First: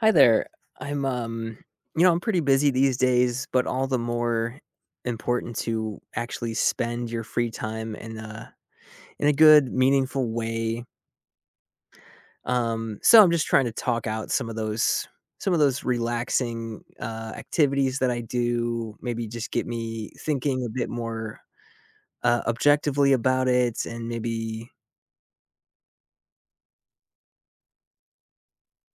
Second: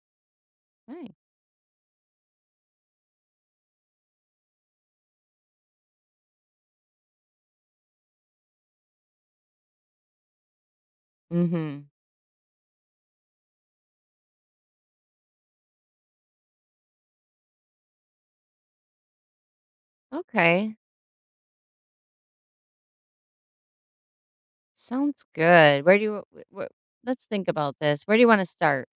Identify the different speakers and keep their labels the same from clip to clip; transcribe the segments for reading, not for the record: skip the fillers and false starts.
Speaker 1: Hi there. I'm
Speaker 2: Right.
Speaker 1: um you know, I'm pretty busy these days, but all the more important to actually spend your free time in a good, meaningful way.
Speaker 2: Mm-hmm.
Speaker 1: So I'm just trying to talk out some of those relaxing activities that I do, maybe just get me thinking a
Speaker 2: Okay.
Speaker 1: bit more objectively about it and maybe.
Speaker 2: Sounds good. Where do you? wh- wh- let's think about this. Where do you want to start?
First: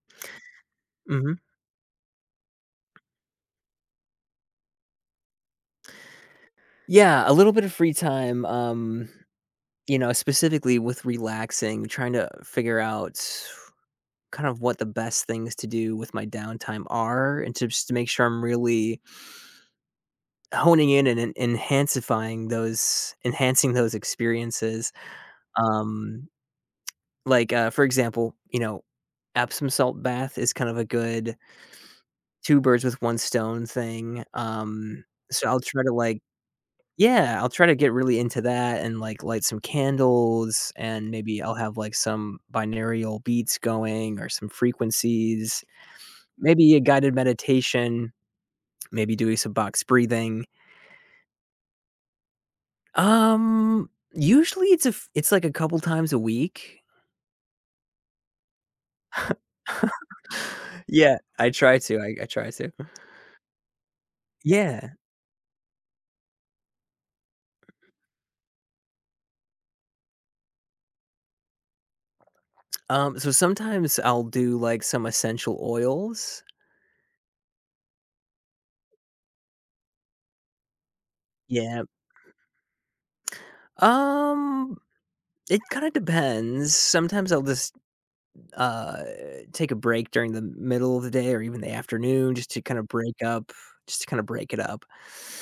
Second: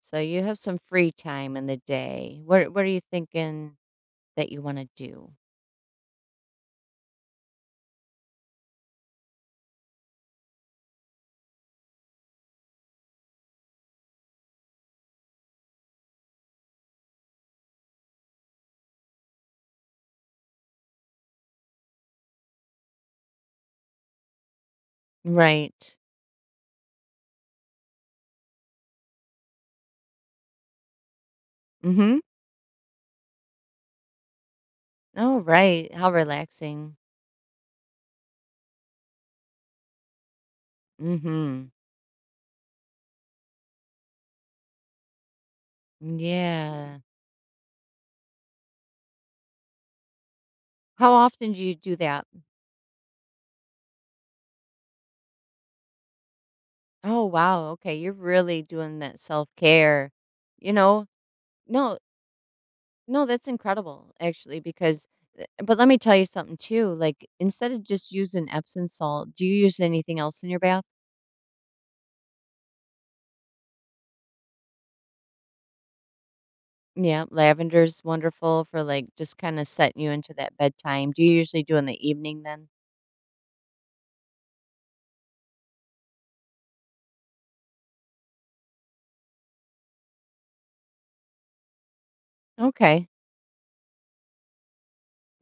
Speaker 2: So you have some free
Speaker 1: Mhm.
Speaker 2: time in the day. What are you thinking that you want to do?
Speaker 1: Yeah, a little bit of free time. You know, specifically with relaxing, trying to figure out kind of what the best things to do with my downtime are and to just to make sure I'm really honing in and en enhancifying those enhancing those experiences.
Speaker 2: Right.
Speaker 1: Um, like, for example, you know, Epsom salt bath is kind of a good
Speaker 2: Mm-hmm.
Speaker 1: two birds with one stone thing.
Speaker 2: Oh,
Speaker 1: So I'll try to
Speaker 2: right. How
Speaker 1: like
Speaker 2: relaxing.
Speaker 1: Yeah, I'll try to get really into that and, like, light some candles, and maybe I'll
Speaker 2: Mm-hmm.
Speaker 1: have, like, some binaural beats going or some frequencies, maybe a
Speaker 2: Yeah.
Speaker 1: guided meditation. Maybe doing some box breathing.
Speaker 2: How often do you do that?
Speaker 1: Usually it's a f it's like a couple times a week.
Speaker 2: Oh, wow. Okay, you're really doing that self care. You know,
Speaker 1: Yeah, I try
Speaker 2: no,
Speaker 1: to, I try to.
Speaker 2: No, that's incredible actually
Speaker 1: Yeah,
Speaker 2: because but let me tell you something too, like, instead of just using Epsom salt, do you use anything else in your bath?
Speaker 1: so sometimes I'll do, like, some essential oils.
Speaker 2: Yeah, lavender's wonderful for, like, just kinda setting you into that bedtime. Do you usually do
Speaker 1: Yeah,
Speaker 2: in the evening then?
Speaker 1: um, it kinda depends. Sometimes I'll just, uh, take a break during the middle of the day or even the afternoon just to kinda
Speaker 2: Okay.
Speaker 1: break up just to kinda break it up.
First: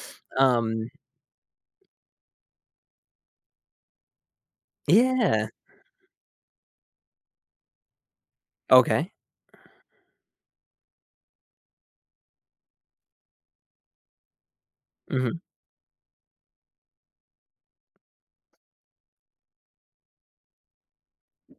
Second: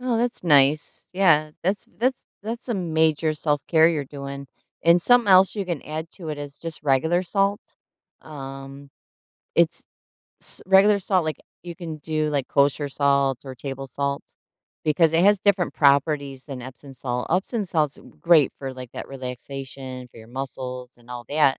Speaker 2: Oh, that's
Speaker 1: Um,
Speaker 2: nice. Yeah, that's a major self-care you're doing, and something
Speaker 1: yeah.
Speaker 2: else you can add to it is just regular salt. Um,
Speaker 1: Okay.
Speaker 2: it's S regular salt, like, you can do, like, kosher salt or table salt because it
Speaker 1: Mhm.
Speaker 2: has different properties than Epsom salt. Epsom salt's great for, like, that relaxation, for your muscles and all that,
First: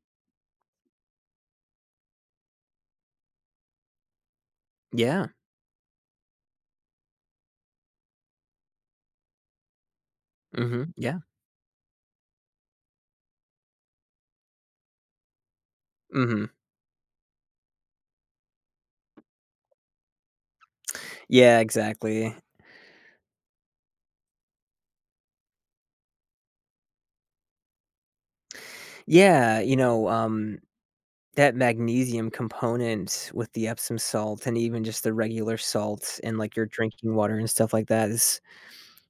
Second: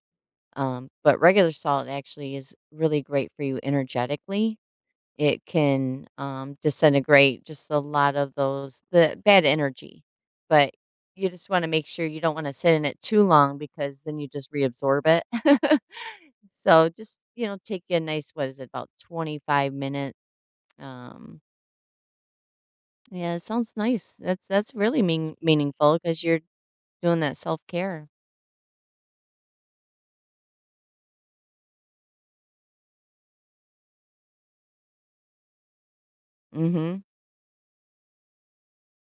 Speaker 2: but regular salt actually is really great for you energetically.
Speaker 1: Yeah.
Speaker 2: It can, disintegrate just a lot of those the bad energy, but
Speaker 1: Mhm. Yeah.
Speaker 2: you just wanna make sure you don't wanna sit in it too long because then you just reabsorb it.
Speaker 1: Mhm.
Speaker 2: So just, you know, take a nice what is it about 25 minute um
Speaker 1: Yeah, exactly.
Speaker 2: yeah, it sounds nice. That's really meaningful cuz you're doing that self-care.
Speaker 1: Yeah, you know, that magnesium component with the Epsom salt and even just the regular salt and like, your
Speaker 2: Mhm.
Speaker 1: drinking water and stuff like that is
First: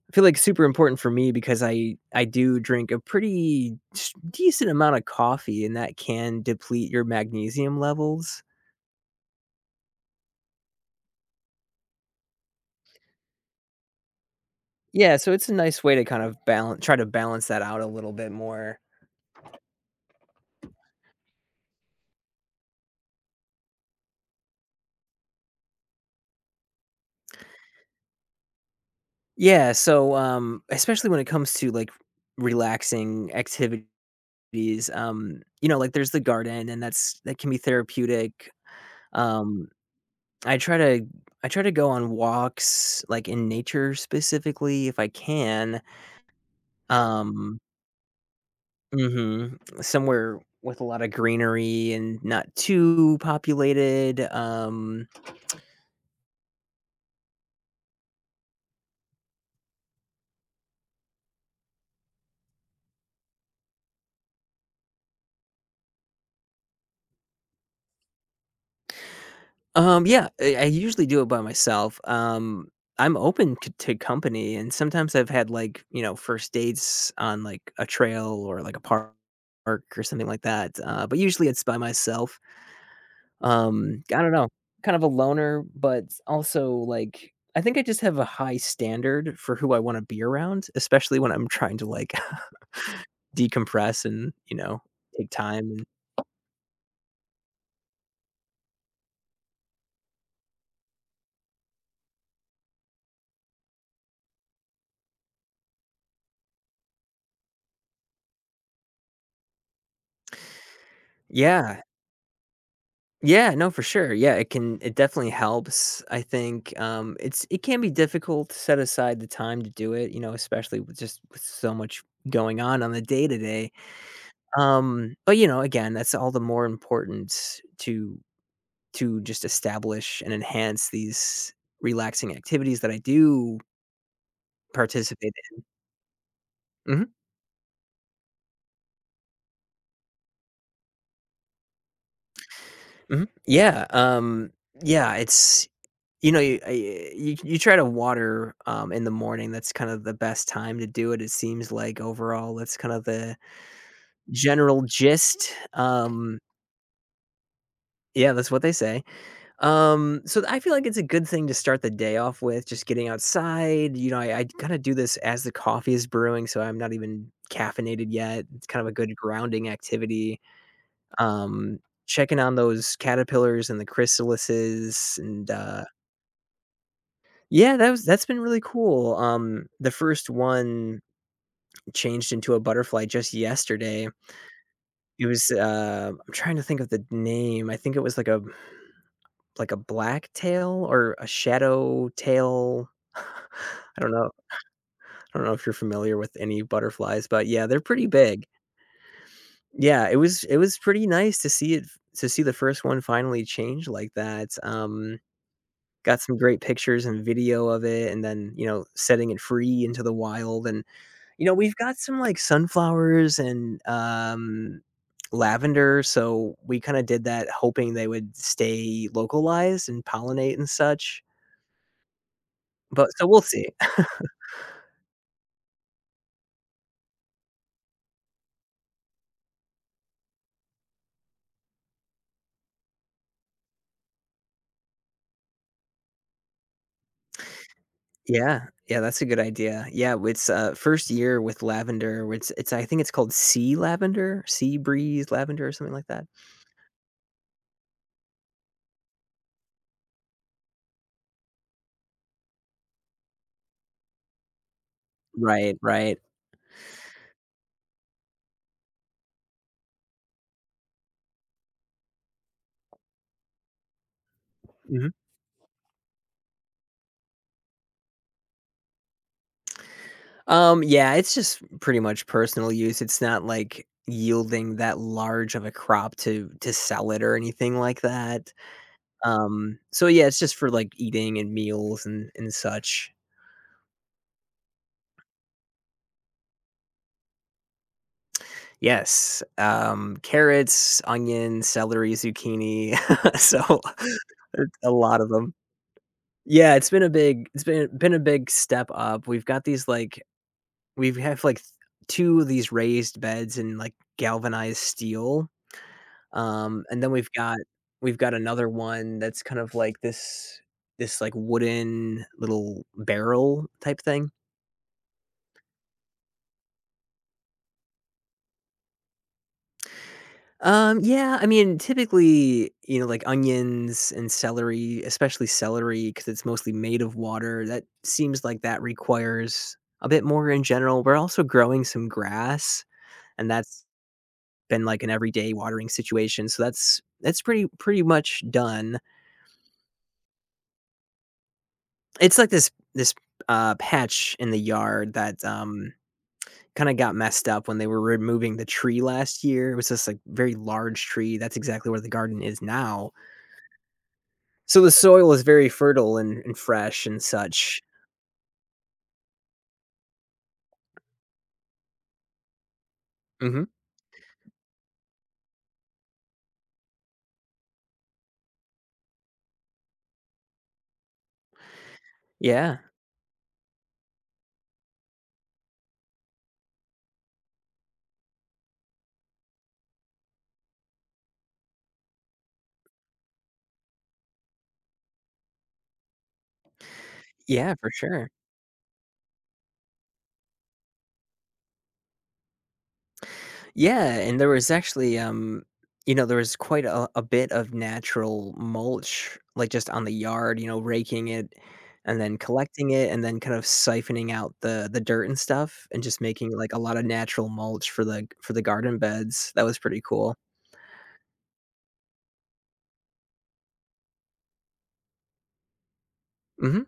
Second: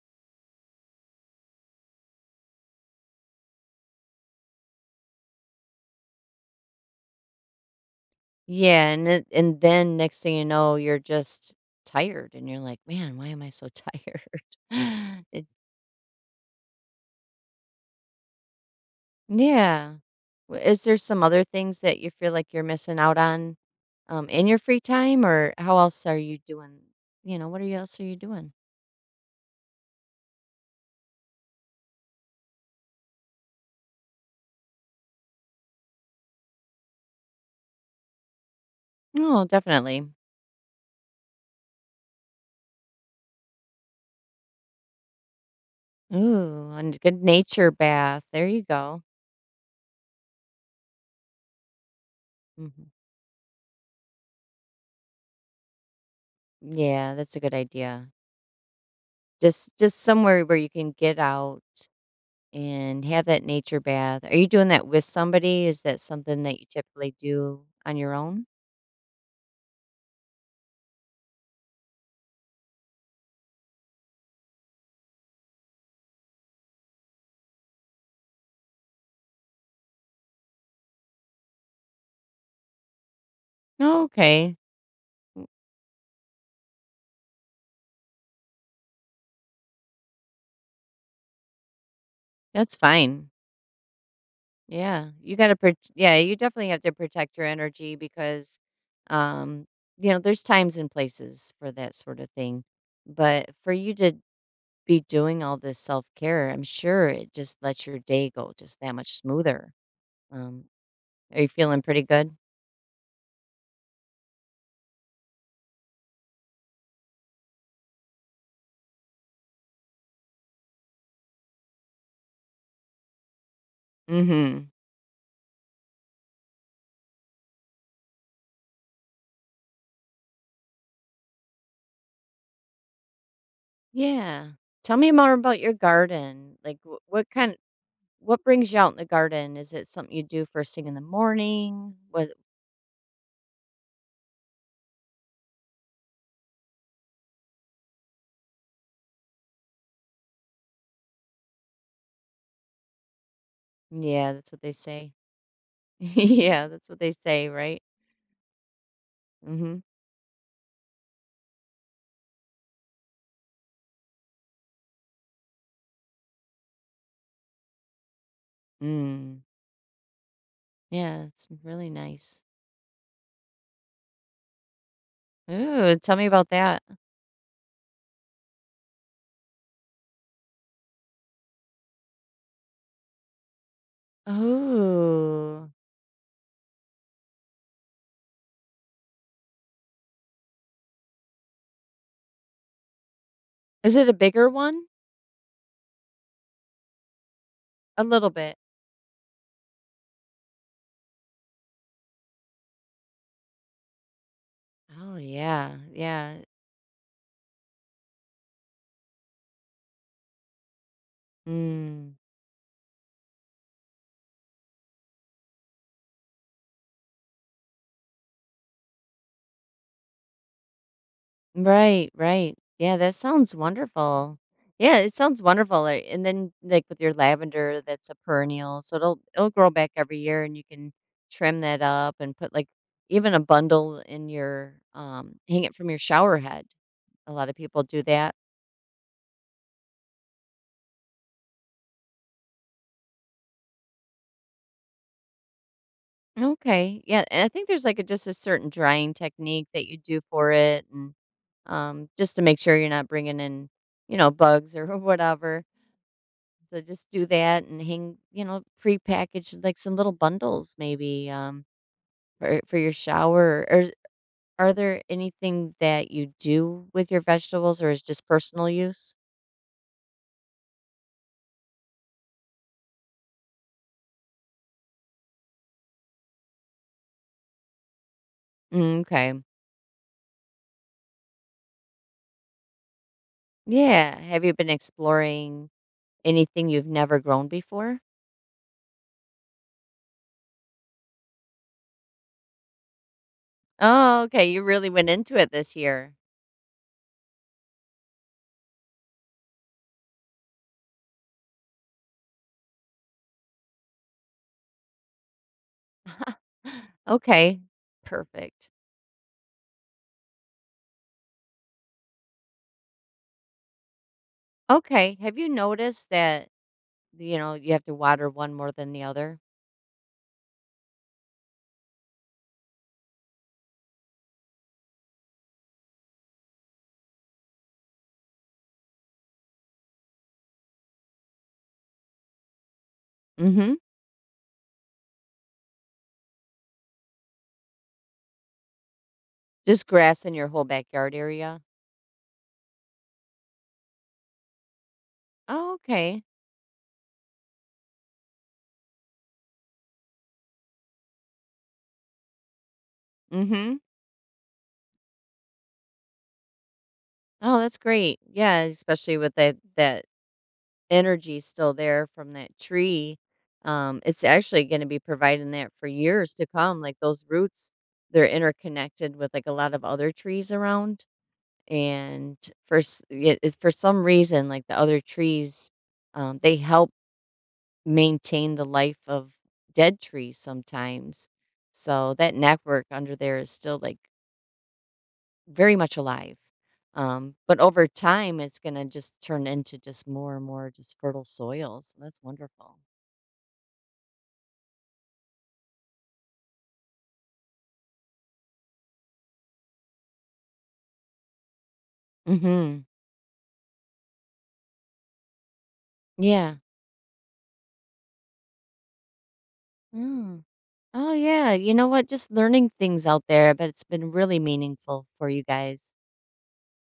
Speaker 1: I feel like super important for me because I do drink a pretty s decent amount of coffee, and that can deplete your magnesium levels.
Speaker 2: Yeah, and then next thing you know, you're just tired and you're like, "Man, why am I so tired?"
Speaker 1: Yeah, so
Speaker 2: it,
Speaker 1: it's a nice way to kind of balance, try to balance that out a little bit more.
Speaker 2: yeah. Is there some other things that you feel like you're missing out on in your free time or how else are you doing, you know, what are you else are you doing?
Speaker 1: Yeah, so, especially when it comes to, like, relaxing activi. You know, like there's the garden and that can be therapeutic.
Speaker 2: Oh,
Speaker 1: Um,
Speaker 2: definitely.
Speaker 1: I try to I try to go on walks, like, in nature specifically if I can.
Speaker 2: Ooh, and a good
Speaker 1: Um
Speaker 2: nature bath. There you go.
Speaker 1: Mhm. Somewhere with a lot of greenery and not
Speaker 2: Mhm.
Speaker 1: too populated,
Speaker 2: Yeah, that's a good idea. Just somewhere where you can get out and have that nature bath. Are you doing that with somebody? Is that something that you typically do on your own?
Speaker 1: Yeah, I usually do it by myself. I'm open c to company, and sometimes I've had, like, you know, first dates on, like, a trail or, like, a park or something like that, but usually it's by myself.
Speaker 2: Oh,
Speaker 1: I don't know,
Speaker 2: okay.
Speaker 1: kind of a loner, but also, like, I think I just have a high standard for who I wanna be around, especially when I'm trying to, like,
Speaker 2: That's fine.
Speaker 1: decompress and, you know,
Speaker 2: Yeah.
Speaker 1: take
Speaker 2: You got to
Speaker 1: time
Speaker 2: pro-
Speaker 1: and.
Speaker 2: Yeah, you definitely have to protect your energy because um you know, there's times and places for that sort of thing. But for you to be doing all this self-care, I'm sure it just lets your day go just that much smoother. Um, are you feeling
Speaker 1: Yeah.
Speaker 2: pretty good?
Speaker 1: Yeah, no, for sure. Yeah, it can it definitely helps. I think it can be difficult to set aside the time to do it, you know, especially with just with so much going on the day to day.
Speaker 2: Mhm.
Speaker 1: But you know, again, that's all the more important to just establish and enhance these relaxing activities that I do
Speaker 2: Yeah. Tell me more
Speaker 1: participate
Speaker 2: about your garden. Like
Speaker 1: in.
Speaker 2: what kind what brings you out in the garden? Is it something you do first thing in the morning? What
Speaker 1: Yeah, yeah, it's. You know, you try to water, in the morning, that's kind of the best time to do it, it seems like overall, that's kind of the
Speaker 2: Yeah, that's what they
Speaker 1: general
Speaker 2: say.
Speaker 1: gist,
Speaker 2: yeah, that's what they say, right?
Speaker 1: yeah, that's what they say,
Speaker 2: Mhm.
Speaker 1: so I feel like it's a good thing to start the day off with, just getting outside, you know, I kinda do this as the coffee is brewing, so I'm not even caffeinated yet, it's kind of a good
Speaker 2: Mm.
Speaker 1: grounding activity,
Speaker 2: Yeah, it's
Speaker 1: um,
Speaker 2: really
Speaker 1: checking
Speaker 2: nice.
Speaker 1: on those caterpillars and the chrysalises and,
Speaker 2: Ooh, tell me about that.
Speaker 1: Yeah, that was that's been really cool. The first one changed into a butterfly just yesterday. It was
Speaker 2: Oh.
Speaker 1: I'm trying to think of the name. I think it was like a black tail or a shadow tail.
Speaker 2: Is
Speaker 1: I
Speaker 2: it
Speaker 1: don't
Speaker 2: a
Speaker 1: know.
Speaker 2: bigger one?
Speaker 1: I don't know if you're familiar with any butterflies, but yeah, they're
Speaker 2: A
Speaker 1: pretty
Speaker 2: little
Speaker 1: big.
Speaker 2: bit.
Speaker 1: Yeah, it was pretty nice to see it to see the first one finally change like that.
Speaker 2: Oh, yeah.
Speaker 1: Got some
Speaker 2: Yeah.
Speaker 1: great pictures and video of it, and then you know setting it free into the wild and. You know, we've got
Speaker 2: Mm.
Speaker 1: some, like, sunflowers and, lavender, so we kinda did that hoping they would stay localized and pollinate and such,
Speaker 2: Right, right. Yeah,
Speaker 1: but
Speaker 2: that
Speaker 1: so we'll
Speaker 2: sounds
Speaker 1: see.
Speaker 2: wonderful. Yeah, it sounds wonderful. And then like with your lavender that's a perennial, so it'll grow back every year and you can trim that up and put like even a bundle in your hang it from your shower head. A lot of people do that.
Speaker 1: Yeah. Yeah, that's a good idea. Yeah, it's, 1st year with lavender, where it's I think it's called sea lavender, sea breeze lavender or something like that.
Speaker 2: Okay. Yeah, and I think there's like a just a certain drying technique that you do for it and just to make sure you're not bringing in, you know, bugs or whatever.
Speaker 1: Right, right.
Speaker 2: So just do that and hang, you know, prepackaged like some little bundles maybe for your shower or are there
Speaker 1: Mhm.
Speaker 2: anything that you do with your vegetables or is just personal use?
Speaker 1: Yeah, it's just pretty much personal use, it's not, like, yielding that large of a crop to sell it or anything like that.
Speaker 2: Mm, okay.
Speaker 1: So yeah, it's just for like eating and meals and such.
Speaker 2: Yeah, have you been exploring anything you've never grown before?
Speaker 1: Yes, carrots, onion, celery, zucchini, so
Speaker 2: Oh, okay,
Speaker 1: a
Speaker 2: you
Speaker 1: a
Speaker 2: really went
Speaker 1: lot of
Speaker 2: into it
Speaker 1: them.
Speaker 2: this year.
Speaker 1: Yeah, it's been a big it's been a big step up. We've got these like we have like th- two of these raised beds in like galvanized steel, and then
Speaker 2: okay.
Speaker 1: we've got another
Speaker 2: Perfect.
Speaker 1: one that's kind of like this like wooden little barrel type thing.
Speaker 2: Okay, have you noticed that you know, you have to water one more than the other?
Speaker 1: Yeah, I mean, typically, you know, like onions and celery, especially celery, because it's mostly made of water, that seems like that requires a bit more in general. We're also growing some grass, and
Speaker 2: Mhm.
Speaker 1: that's been like an everyday watering situation. So that's pretty much done.
Speaker 2: Just grass in your whole backyard area?
Speaker 1: It's like this patch in the yard that
Speaker 2: Oh, okay.
Speaker 1: kind of got messed up when they were removing the tree last year. It was just like very large tree. That's exactly where the garden is now.
Speaker 2: Mhm.
Speaker 1: So the soil is very fertile and fresh and
Speaker 2: Oh, that's
Speaker 1: such.
Speaker 2: great. Yeah, especially with that energy still there from that tree.
Speaker 1: Mhm.
Speaker 2: It's actually going to be providing that for years to come. Like those roots, they're interconnected with like a lot of other trees around, and
Speaker 1: Yeah.
Speaker 2: it's for some reason, like the other trees, they help maintain the life of dead trees sometimes. So that network under there is still like very much alive. But
Speaker 1: Yeah,
Speaker 2: over
Speaker 1: for sure.
Speaker 2: time, it's going to just turn into just more and more just fertile soils. That's wonderful.
Speaker 1: Yeah, and there was actually, you know, there was quite a bit of natural mulch, like, just on the yard, you know, raking it and then
Speaker 2: Hmm
Speaker 1: collecting it and then kind of siphoning out the dirt and stuff and just making,
Speaker 2: Yeah.
Speaker 1: like, a lot of natural mulch for the garden beds. That was pretty cool.
Speaker 2: Mm. Oh, yeah. You know what? Just learning things out there, but it's been really meaningful for you guys.
Speaker 1: Mhm.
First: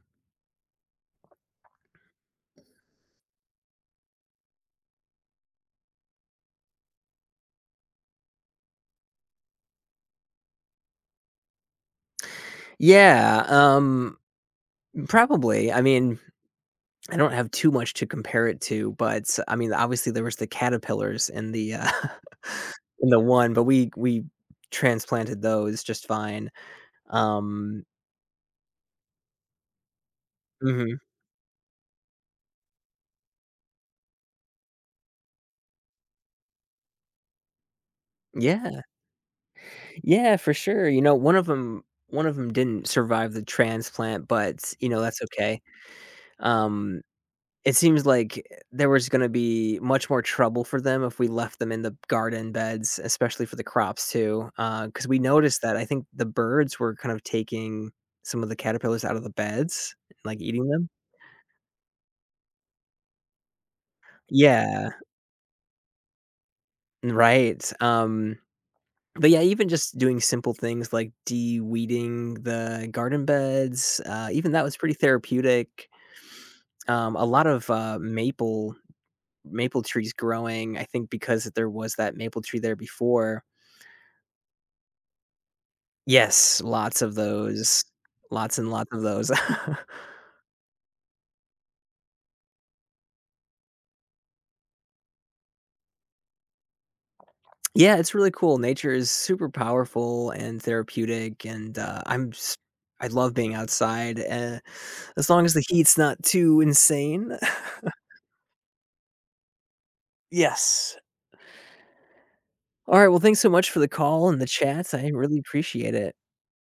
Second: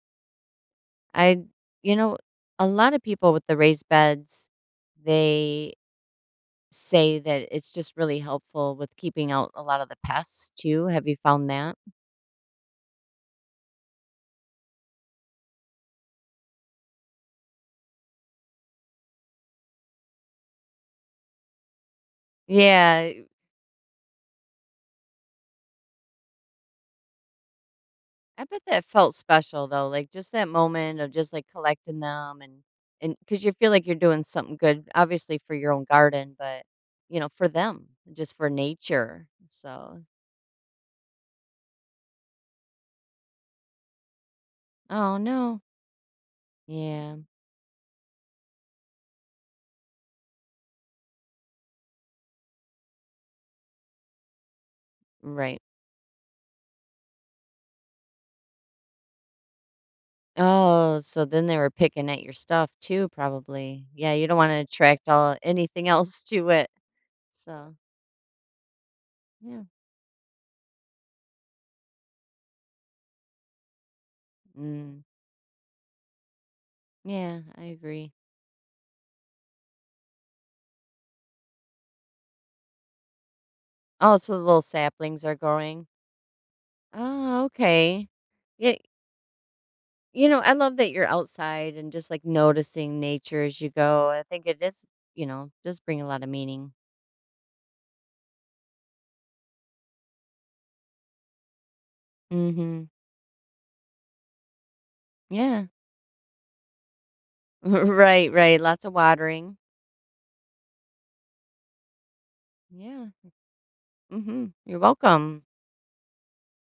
Speaker 2: I, you know, a lot of people with the raised beds, they say that it's just really helpful with keeping out a lot of the pests too. Have you found that?
Speaker 1: Yeah, probably. I mean I don't have too much to compare it to, but, I mean, obviously, there was the caterpillars in the, in
Speaker 2: Yeah.
Speaker 1: the one, but we transplanted those just fine. Um
Speaker 2: I bet that felt special though, like, just that
Speaker 1: Mhm.
Speaker 2: moment of just, like, collecting them and because you feel like you're doing something good, obviously, for your own garden, but, you know, for them, just for
Speaker 1: Yeah.
Speaker 2: nature, so
Speaker 1: Yeah, for sure, you know, one of them 'em didn't survive the transplant, but, you know,
Speaker 2: Oh,
Speaker 1: that's okay.
Speaker 2: no.
Speaker 1: Um.
Speaker 2: Yeah,
Speaker 1: It seems like there was gonna be much more trouble for them if we left them in the garden beds, especially for the crops too, because we noticed
Speaker 2: right.
Speaker 1: that I think the birds were kind of taking some of the caterpillars out of the beds, like, eating them.
Speaker 2: Oh, so then they were picking at your stuff too, probably. Yeah, you don't wanna
Speaker 1: Yeah,
Speaker 2: attract all anything else to it,
Speaker 1: right,
Speaker 2: so
Speaker 1: but yeah,
Speaker 2: yeah.
Speaker 1: even just doing simple things like de-weeding the garden beds, even that was pretty
Speaker 2: Mm,
Speaker 1: therapeutic. A
Speaker 2: yeah,
Speaker 1: lot
Speaker 2: I
Speaker 1: of,
Speaker 2: agree.
Speaker 1: maple trees growing, I think because there was that maple tree there before.
Speaker 2: Oh, so the little saplings are growing.
Speaker 1: Yes, lots of
Speaker 2: Oh,
Speaker 1: those.
Speaker 2: okay.
Speaker 1: Lots and
Speaker 2: Yeah
Speaker 1: lots of those.
Speaker 2: You know, I love that you're outside and just like noticing nature as you go. I think it is, you know, does bring a lot of meaning.
Speaker 1: Yeah, it's really cool. Nature is super powerful and therapeutic, and,
Speaker 2: Mhm.
Speaker 1: I love being outside, as long as the
Speaker 2: Yeah.
Speaker 1: heat's not too insane.
Speaker 2: right, right. Lots of watering.
Speaker 1: Yes.
Speaker 2: Yeah.
Speaker 1: Alright, well, thanks so much for the call and the
Speaker 2: Mhm. You're
Speaker 1: chat. I really
Speaker 2: welcome.
Speaker 1: appreciate it.